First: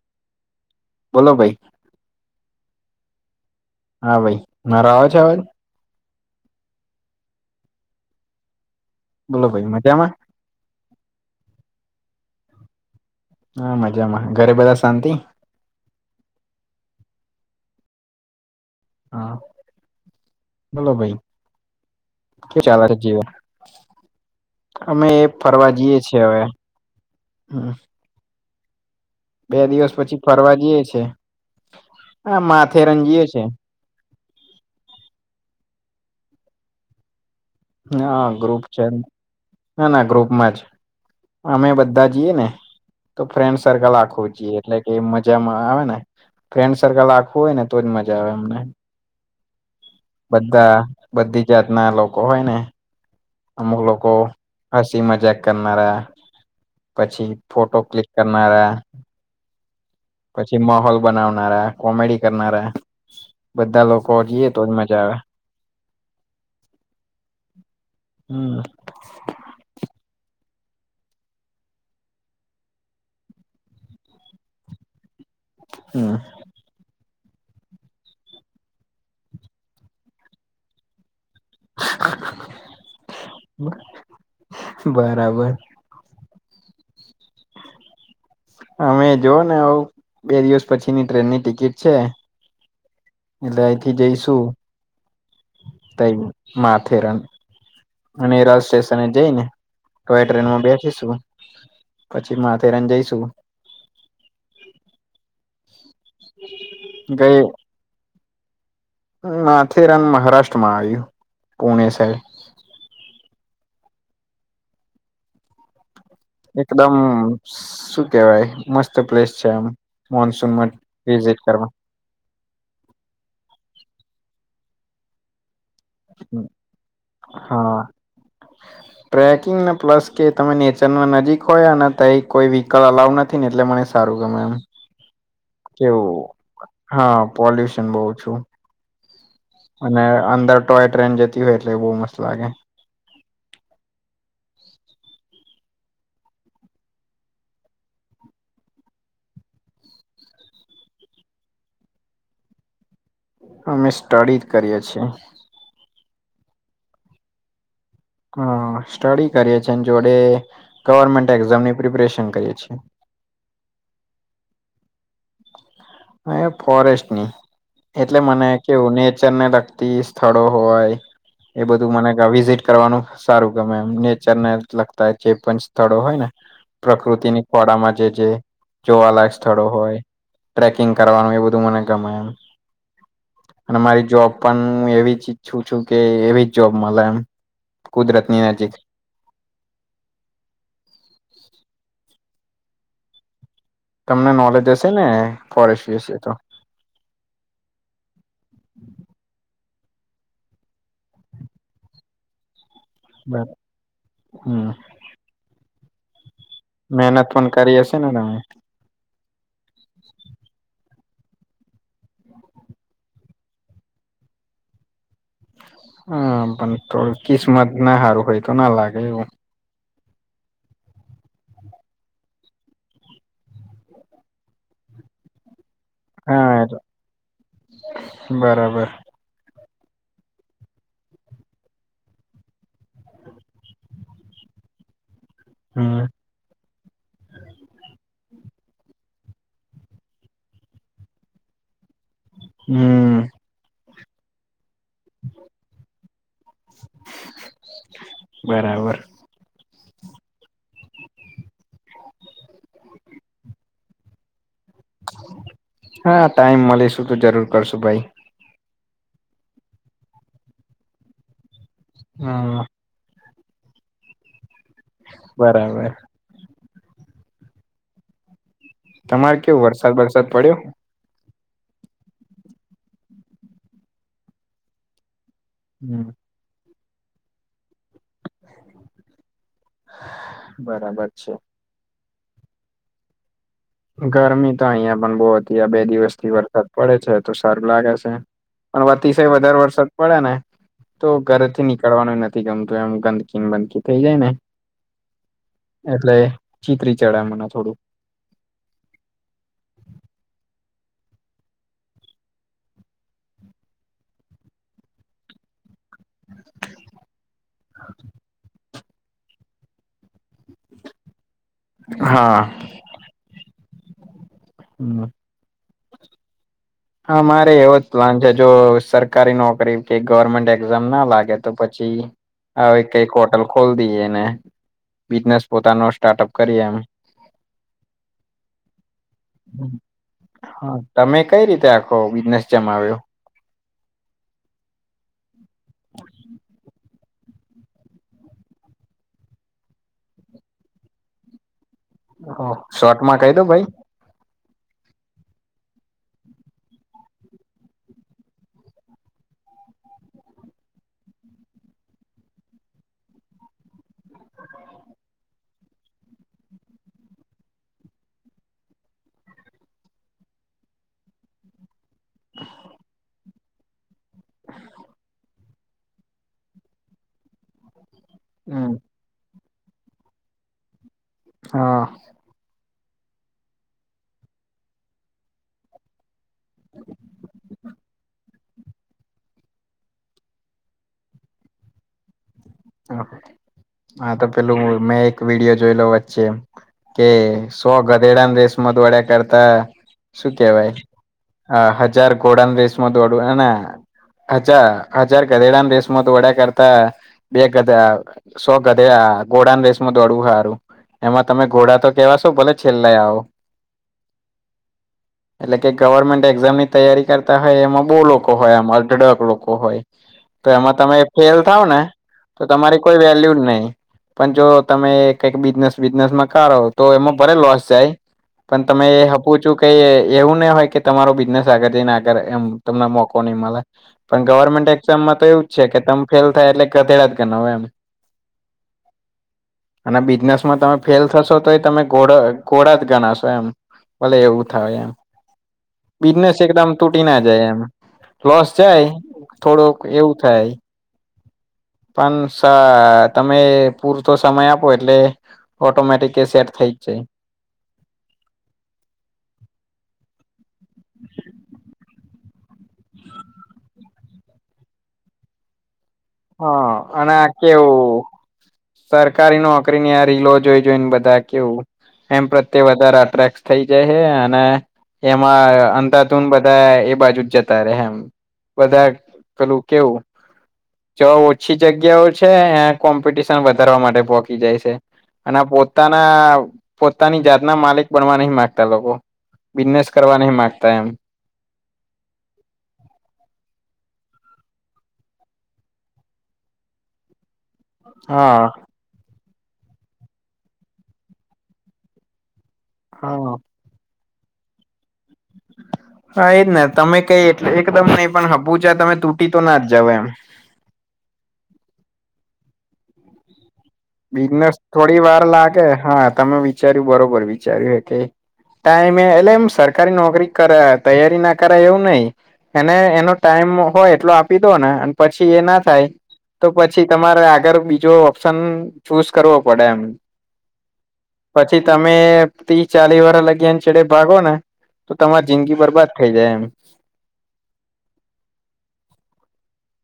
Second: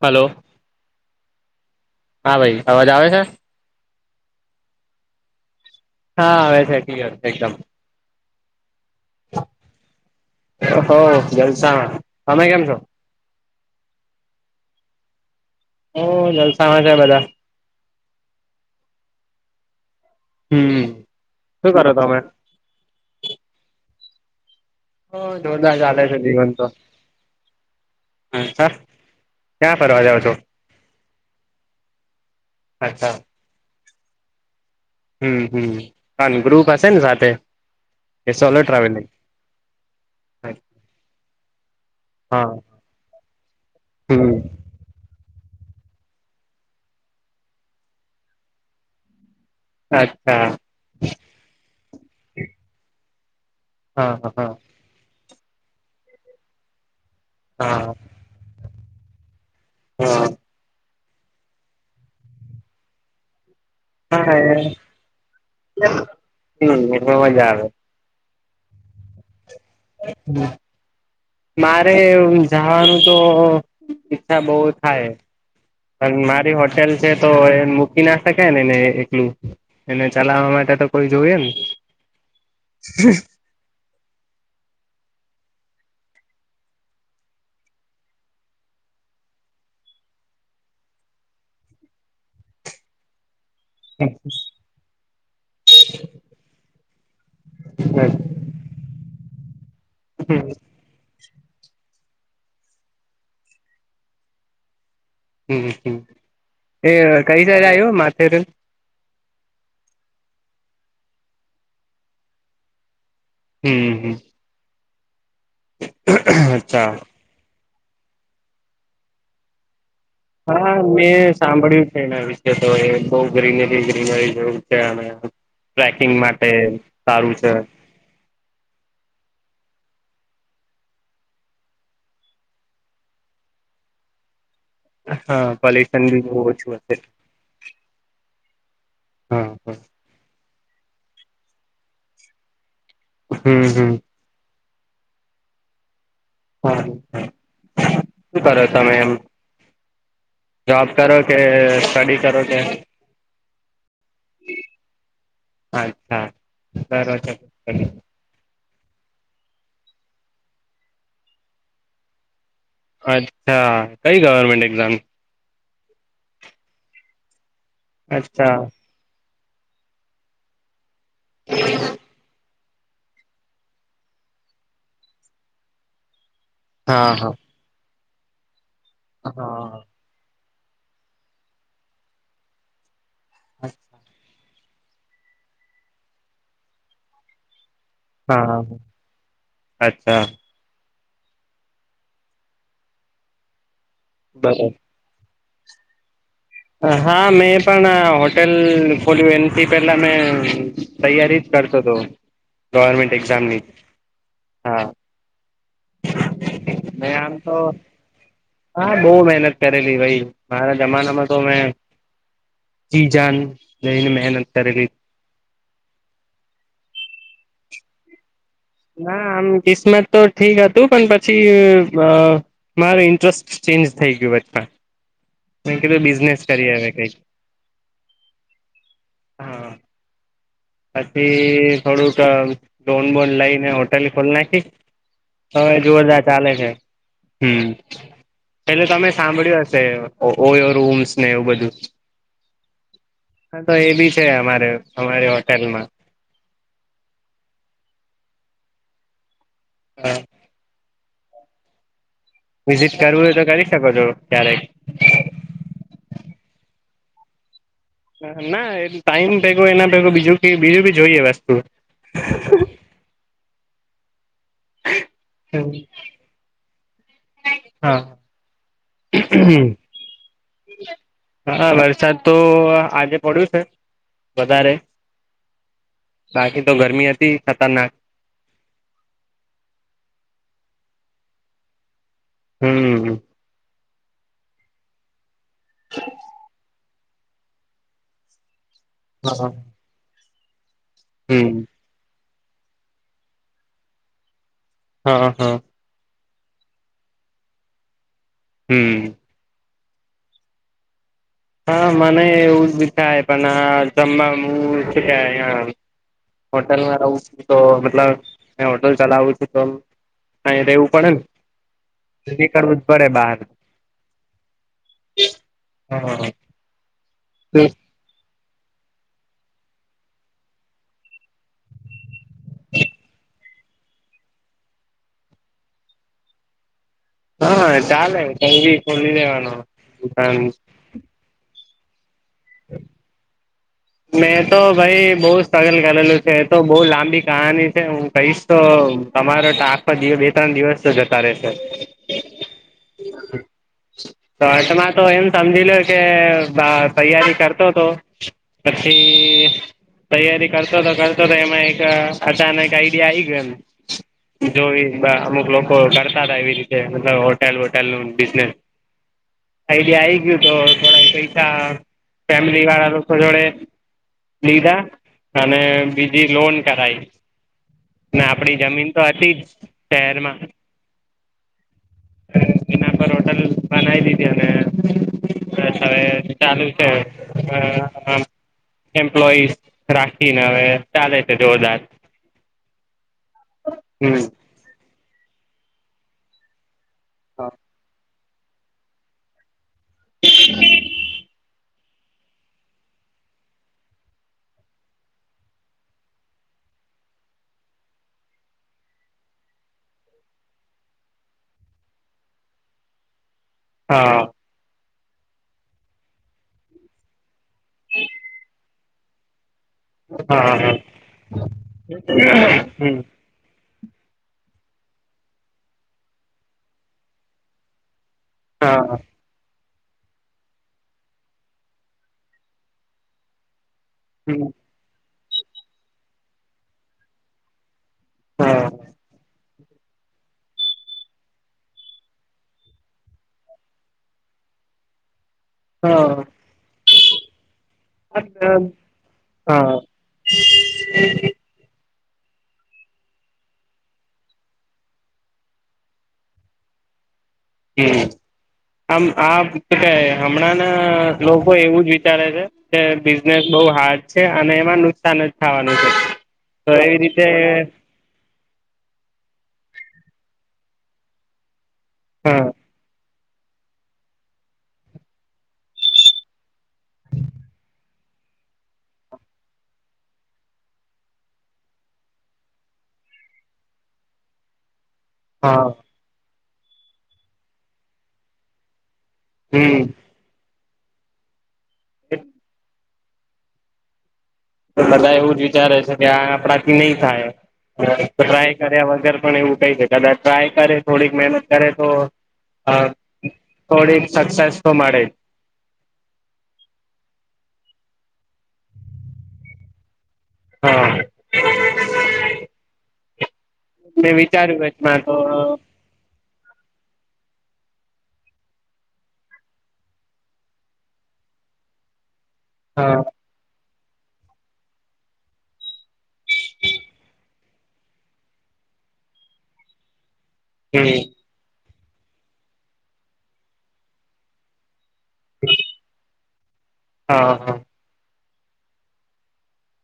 Hello બોલો ભાઈ હા ભાઈ અવાજ આવે છે? હા ભાઈ, મારો આવે છે અવાજ? હા આવે છે કલીયર એકદમ. બોલો ભાઈ મજામાં? હોવ જલસામાં, તમે કેમ છો? હા મજામાં, ઘરે બધા શાંતિ? હોવ જલસામાં છે બધાં. હા, હમ બોલો ભાઈ, શું કરો તમે? શું ચાલે. અમે ઓ એ ફરવા જોરદાર જઈએ ચાલે છે છીએ હવે જીવન તો હમ. હા સરાર [unintelligible] બે દિવસ પછી ફરવા જઈે છે, આ માથેરન અચ્છા જઈએ છે. હમ હમ પણ ગ્રુપ હશે ને સાથે? ના કે હ સોલો ગ્રુપ છે, ટ્રાવેલિંગ? ના ના ગ્રુપમાં જ. અમે બધા જઈએ હા ને, તો ફ્રેન્ડ સર્કલ આખવું હમ જીએ. એટલે કે મજામાં આવે ને ફ્રેન્ડ સર્કલ આખવું હોય ને તોજ મજા આવે અમને. અચ્છા બધા બધી જાત ના લોકો હોય ને. અમુક લોકો હા હા હસી મજાક કરનારા પછી ફોટો હા ક્લિક કરનારા હા. પછી માહોલ બનાવનારા, કોમેડી કરનારા, બધા લોકો જઈએ તો હાર, જ મજા આવે હમ્મ એનો અવાજ આવે હમ્મ. હમ્મ. મારે એવું જવાનું તો ઈચ્છા બો થાય પણ હમ મારી હોટ હોટલ છે તો એ મૂકી ના શકાય ને એને એકલું એને ચલાવવા માટે તો કોઈ જોયએ ને બરાબર. અમે જોુઓ ને આવ બે દિવસ પછીની ટ્રેનની ટિકિટ છે. એટલે અહીંથી જઈશું. તઈ માથેરાન અને [unintelligible] સ્ટેશનએ જઈને તોય ટ્રેનમાં હમ બેઠ [unintelligible] પછી માથેરાન જઈશું હમ્મ, એ ગઈ કઈ સાઈડ આવ્યું માથેરાન? માથેરાન મહારાષ્ટ્રમાં આવ્યું, પુણે સાઇડ હમ્મ, હમ્મ. અચ્છા એકદમ શું કેવાય મસ્ત પ્લેસ છે એમ હા, મેં સાંભળ્યું છે એના વિશે તો એ બઉ ગ્રીનરી ગ્રીનરી જેવું છે અને ટ્રેકિંગ માટે સારું છે. હા ટ્રેકિંગને પ્લસ કે તમે નેચરમાં નજીક હોયા અને ત કોઈ વ્હીકલ અલાવ નથી. નથી ને એટલે મને સારું ગમે એમ. હા પોલ્યુશન બી કેવું બહુ ઓછું હશે હા પોલ્યુશન બઉ ઓછું. હા અને અંદર ટોય ટ્રેન જતી હોય એટલે એ બહુ મસ્ત લાગે. હમ હમ હમ્મ શું કરે તમે એમ. જોબ કરો કે સ્ટડી કરો કે. અમે સ્ટડીજ કરીએ છીએ. અચ્છા બ હ સ્ટડી કરીએ છીએ જોડે ગવર્મેન્ટ એક્ઝામની પ્રિપરેશન કરીએ છીએ અચ્છા કઈ ગવરમેન્ટ એક્ઝામ હ ફોરેસ્ટની એટલે મને અચ્છા કેવું નેચરને લ સ્થળો હોય એ બધું મને વિઝટ કરવાનું સારું ગમે એમ નેચર ને લગતા જે પણ સ્થળો હોય ને હા હા પ્રકૃતિની વડામાં જે જે જોવાલાયક સ્થળો હા હોય ટકિંગ કરવાનું એ બધું મને ગમાય અને મારી જોબ પણ હું એવી જ ઈચ્છું છું કે એવી જ જોબ મળ એમ કુદરતની હા નજીક હા અચ્છા તમને નોલેજ બરોબર હશે ને ફોરેસીશે તો હા મેં પણ હોટેલ ખોલ્યું એનાથી પેલા મેં તૈયારી જ કરતો હતો ગવર્મેન્ટ એક્ઝામ ની હમ હા મે મહેનત આમ પણ તો કરી હશે ને તમે હા બહુ મહેનત કરેલી ભાઈ મારા જમાનામાં તો મેં ચી જાન નને મહેનત કરેલી હમ પણો કિસ્મત ના હારું હોય તો લાગે ના એવું આમ કિસ્મત તો ઠીક હતું પણ પછી મારું ઇન્ટરેસ્ટ ચેન્જ થઈ ગયું બધા કીધું બિઝનેસ કરી હા હ કઈક બરાબર હા પછી થોડુંક ડોન બોન લઈ ને હોટેલ ખોલ નાખી હવે હમ જોરદાર ચાલે છે હમ પેલે તમે સાંભળ્યું હશે ઓરમ્સ ને એવું બધું હમ હા તો એ બી છે અમારે અમારી હોટેલમાં બરાબર હા હ વિઝિટ કરવું હોય તો કરી શકો છો ક્યારેક હા ટાઈમ મળી શું તો જરૂર કરશું ભાઈ ના એ ટાઈમ પેગ એના પેગ બીજું બીજું બી જોઈએ વસ્તુ હા બરાબર હા તમારે કેવું વરસાદ વરસાદ પડ્યો હા વરસાદ તો આજે પડ્યું છે વધારે હમ બાકી તો ગરમી હતી ખતરનાક બરાબર છે હમ ગરમી તો અહિયાં પણ બહ હતી બે દિવસ થી વરસાદ પડે છે તો સારું લાગે છે પણ અતિશય હા વધારે વરસાદ પડે ને તો ઘરે હમ થી નીકળ કરવાનું નથી ગમતું એમ ગંદકી ને બંદકી થઈ જાય ને હા હા એટલે ચીતરી ચડાય મને થોડું. હમ. હા મને એવું બી થાય પણ હ જમવા છે કે હોટેલમાં રહું છું તો મતલબ હોટલ ચલાવું છું તો ક રહેેવું પડે હા નીકળવું જ પડે બહાર હમ હા હા. હા મારે એવો. પ્લાન છે જો સરકારી નોકરી કે ગવર્મેન્ટ એક્ઝામ ના લાગે તો પછી. હ કઈક હોટલ ખોલ દઈએ ને બિઝનેસ પોતાનો સ્ટાર્ટઅપ કરીએ એ હા ચાલે તી ખોલી દેવાનું. હા તમે કઈ રીતે આખો બિઝનેસ જમાવ્યો. મેં તો ભાઈ બહુ સ્ટ્રગલ કરેલું છે એ તો બહુ લાંબી કહાની છે હું કહીશ. તો તમારો તો આખોમાં દિવસ બે ત્રણ દિવસ તો જતા રહેશે. ઓ શોર્ટમાં ક ઈ દો ભાઈ તો અટમાં તો એમ સમજી લો કે અ તૈયારી કરતો હતો. પછી. તૈયારી કરતો તો કરતો તો એમાં એક અચાનક એક આઈડિયા આઈ ગયો એમ જોવી અમુક લોકો કરતા હતા એવી રીતે મતલબ હોટેલ વોટેલ નું બિઝનેસ આઈડિયા આ ગયું તો થોડા પૈસા ફેમિલી વાળા લોકો જોડે લીધા. અને બીજી લોન કરાઈ ને આપડી હમ જમીન તો હતી જ શહેરમાં હા. એના પર હોટલ બનાવી દીધી અને બસ હવે ચાલુ છે અ એમ્પ્લોઈસ રાખીને હવે ચાલે છે જોરદાર હા હમ તો પેલું મેં એક વિડીયો જોઈ લો વચ્ચે એમ કે હા સો ગધેડાને રેેશમા દોડ્યા કરતા. શું કેવાય હજાર ઘોડાન રેેશમાં દોડું અને હજ હજાર ગધેડા રેશમાં તો દોડ્યા કરતા. બે ગધા સો ગધે ગોડાન રેસમાં દોડવું સારું. એમાં તમે ઘોડા તો કેવા છો ભલે છેલ્લા આવો. હા. એટલે કે ગવર્મેન્ટ એક્ઝામ ની તૈયારી. કરતા હોય એમાં બહુ લોકો હોય એમાં અઢડક લોકો હોય હા તો હા એમાં તમે ફેલ થાવ ને. તો તમારી હમ કોઈ વેલ્યુ જ નહી. પણ જો તમે કઈક બિઝનેસ વિઝનેસમાં કરો તો એમાં ભરેલો હસે. પણ તમે હા પૂછું કે એવું ને હોય કે તમારો બિઝનેસ આગળ જઈને આગળ એમ તમને મોકો નહી મળે પણ હમ ગવર્મેન્ટ એક્ઝામમાં તો એવું જ છે કે તમે ફેલ થાય એટલે ગધેડા જ ગના હોય એમ હા. અને બિઝનેસ માં તમે ફેલ થશો તો એ તમે ઘોડા ઘોડા જ ગણાશો એમ. ભલે એવું થાય એમ હા બિઝનેસ એકદમ તૂટી ના જાય એમ લોસ હા જાય આમ આ થોડોક એવું થાય. હમ [unintelligible] પણ તમે પૂરતો સમય આપો એટલે. ઓટોમેટિક એ સેટ થઈ જાય. હમ્મ આમ આ તો ક હમણાંના લોકો એવું જ વિચારે છે. કે બિઝનેસ બહુ હાર્ડ છે અને એમાં નુકસાન જ થાવાનું છે. તો હા એવી અને રીતે આ કેવું. સરકારી નોકરીની આ રીલો જોઈ જોઈને બધા કેવું એમ હા પ્રત્યે વધારે અટ્રેક્શ થઇ જાય હ અને એમાં અંધતુન બધા એ બાજુ જ જતા રહે એમ બધા કલું કેવું. જો ઓછી જગ્યાઓ છે એં કોમ્પિટિશન વધારવા માટે પોહોકીજાય છે. અને હા પોતાના પોતાની જાત ના માલિક બનવા નહી માંગતા લોકો. હમ બિઝનેસ કરવા નહી માંગતા એમ [unintelligible] બધા એવું જ વિચારે છે કે આ આપણાથી નહી થાય હા ટ્રાય કર્યા વગર પણ એવું કઈ શકે કદાચ ટ્રાય કરે થોડીક મહેનત કરે તો અ હા થોડીક સક્સેસ તો મળે. હા એજ ને તમે કઈ એટલે એકદમ નહી પણ હપુચા તમે તૂટી તો ના જ જાવ એમ. હા. મેં બિઝનેસ વિચાર્યું થોડી વચમાં તો વાર લાગે હા તમે વિચાર્યું બરોબર વિચાર્યું કે ટાઈમે એટલે એમ સરકારી નોકરી કરે તૈયારી ના કરાય એવું નહી એને હા એનો ટાઈમ હોય એટલો આપી દો ને અને પછી એ ના થાય. તો પછી તમારે આગળ બીજો ઓપ્શન ચુઝ કરવો પડે એમ. હમ્મ. પછી તમે ત્રી ચાલીસ વરહ લગીન એને છેડે ભાગો ને. તો તમારી જિંદગી બરબાદ થઇ જાય એમ. હા હા.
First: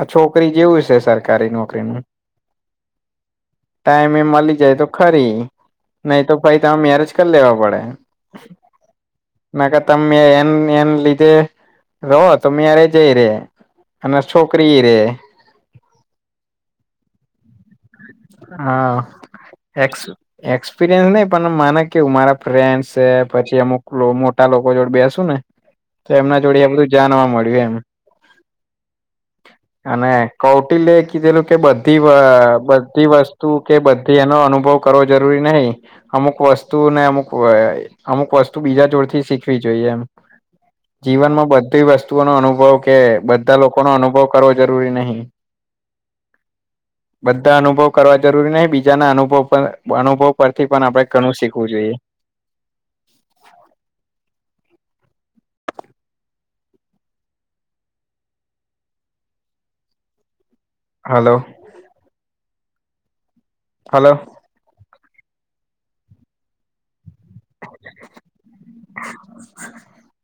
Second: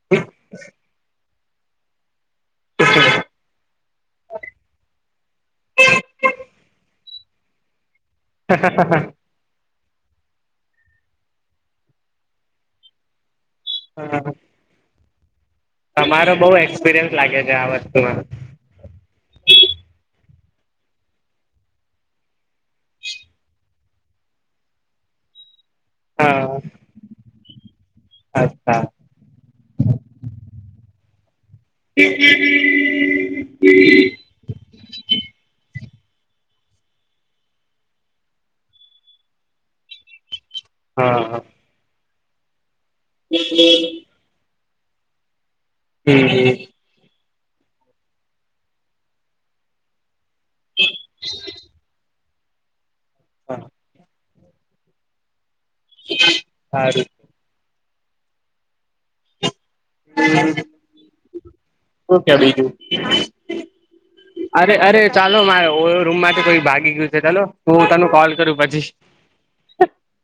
આ છોકરી જેવું છે સરકારી નોકરીનું. શ છે [unintelligible] ટાઈમે એ મળી જાય તો ખરી, નહી તો ભાઈ તરે મેરેજ કરી લેવા પડે. હ હ [unintelligible] ના કે તમે એ એને લીધે રહો, તમે યરે જઈ રે. અને છોકરી રે. તમારો બઉુ એક્સપિરિયન્સ લાગે છે આ વસ્તુમાં. હા, હેક્સ એક્સપિરિયન્સ નહ પણ માને કેવું મારા ફ્રેન્ડસ પછી અમુક મોટા લોકો જોડે બેસુ ને. તો એમના જોડે હા આ બધું જાણવા મળ્યું એમ. અચ્છા. અને કૌટિલ્ય કીધેલું કે બધી બધી વસ્તુ કે બધી એનો અનુભવ કરવો જરૂરી નહી. અમુક વસ્તુ ને અમુક અમુક વસ્તુ બીજા જોડથી શીખવી જોઈએ એમ. હા હા જીવનમાં બધી વસ્તુઓ નો અનુભવ કે બધા લોકો નો અનુભવ કરવો જરૂરી નહી. હમ હ. બધા અનુભવ કરવા જરૂરી નહી બીજાના અનુભવ અનુભવ ઉપરથી પણ આપડે ઘણું શીખવું જોઈએ. હા. સાર. હ [inaudible] હલો. શ ક્યા બઈજું. હલો. અરે અરે ચાલો મારે રૂમમાંથી કોઈ ભાગી ગયું છે ચાલ હું તનું કોલ કરું પછી. [inaudible]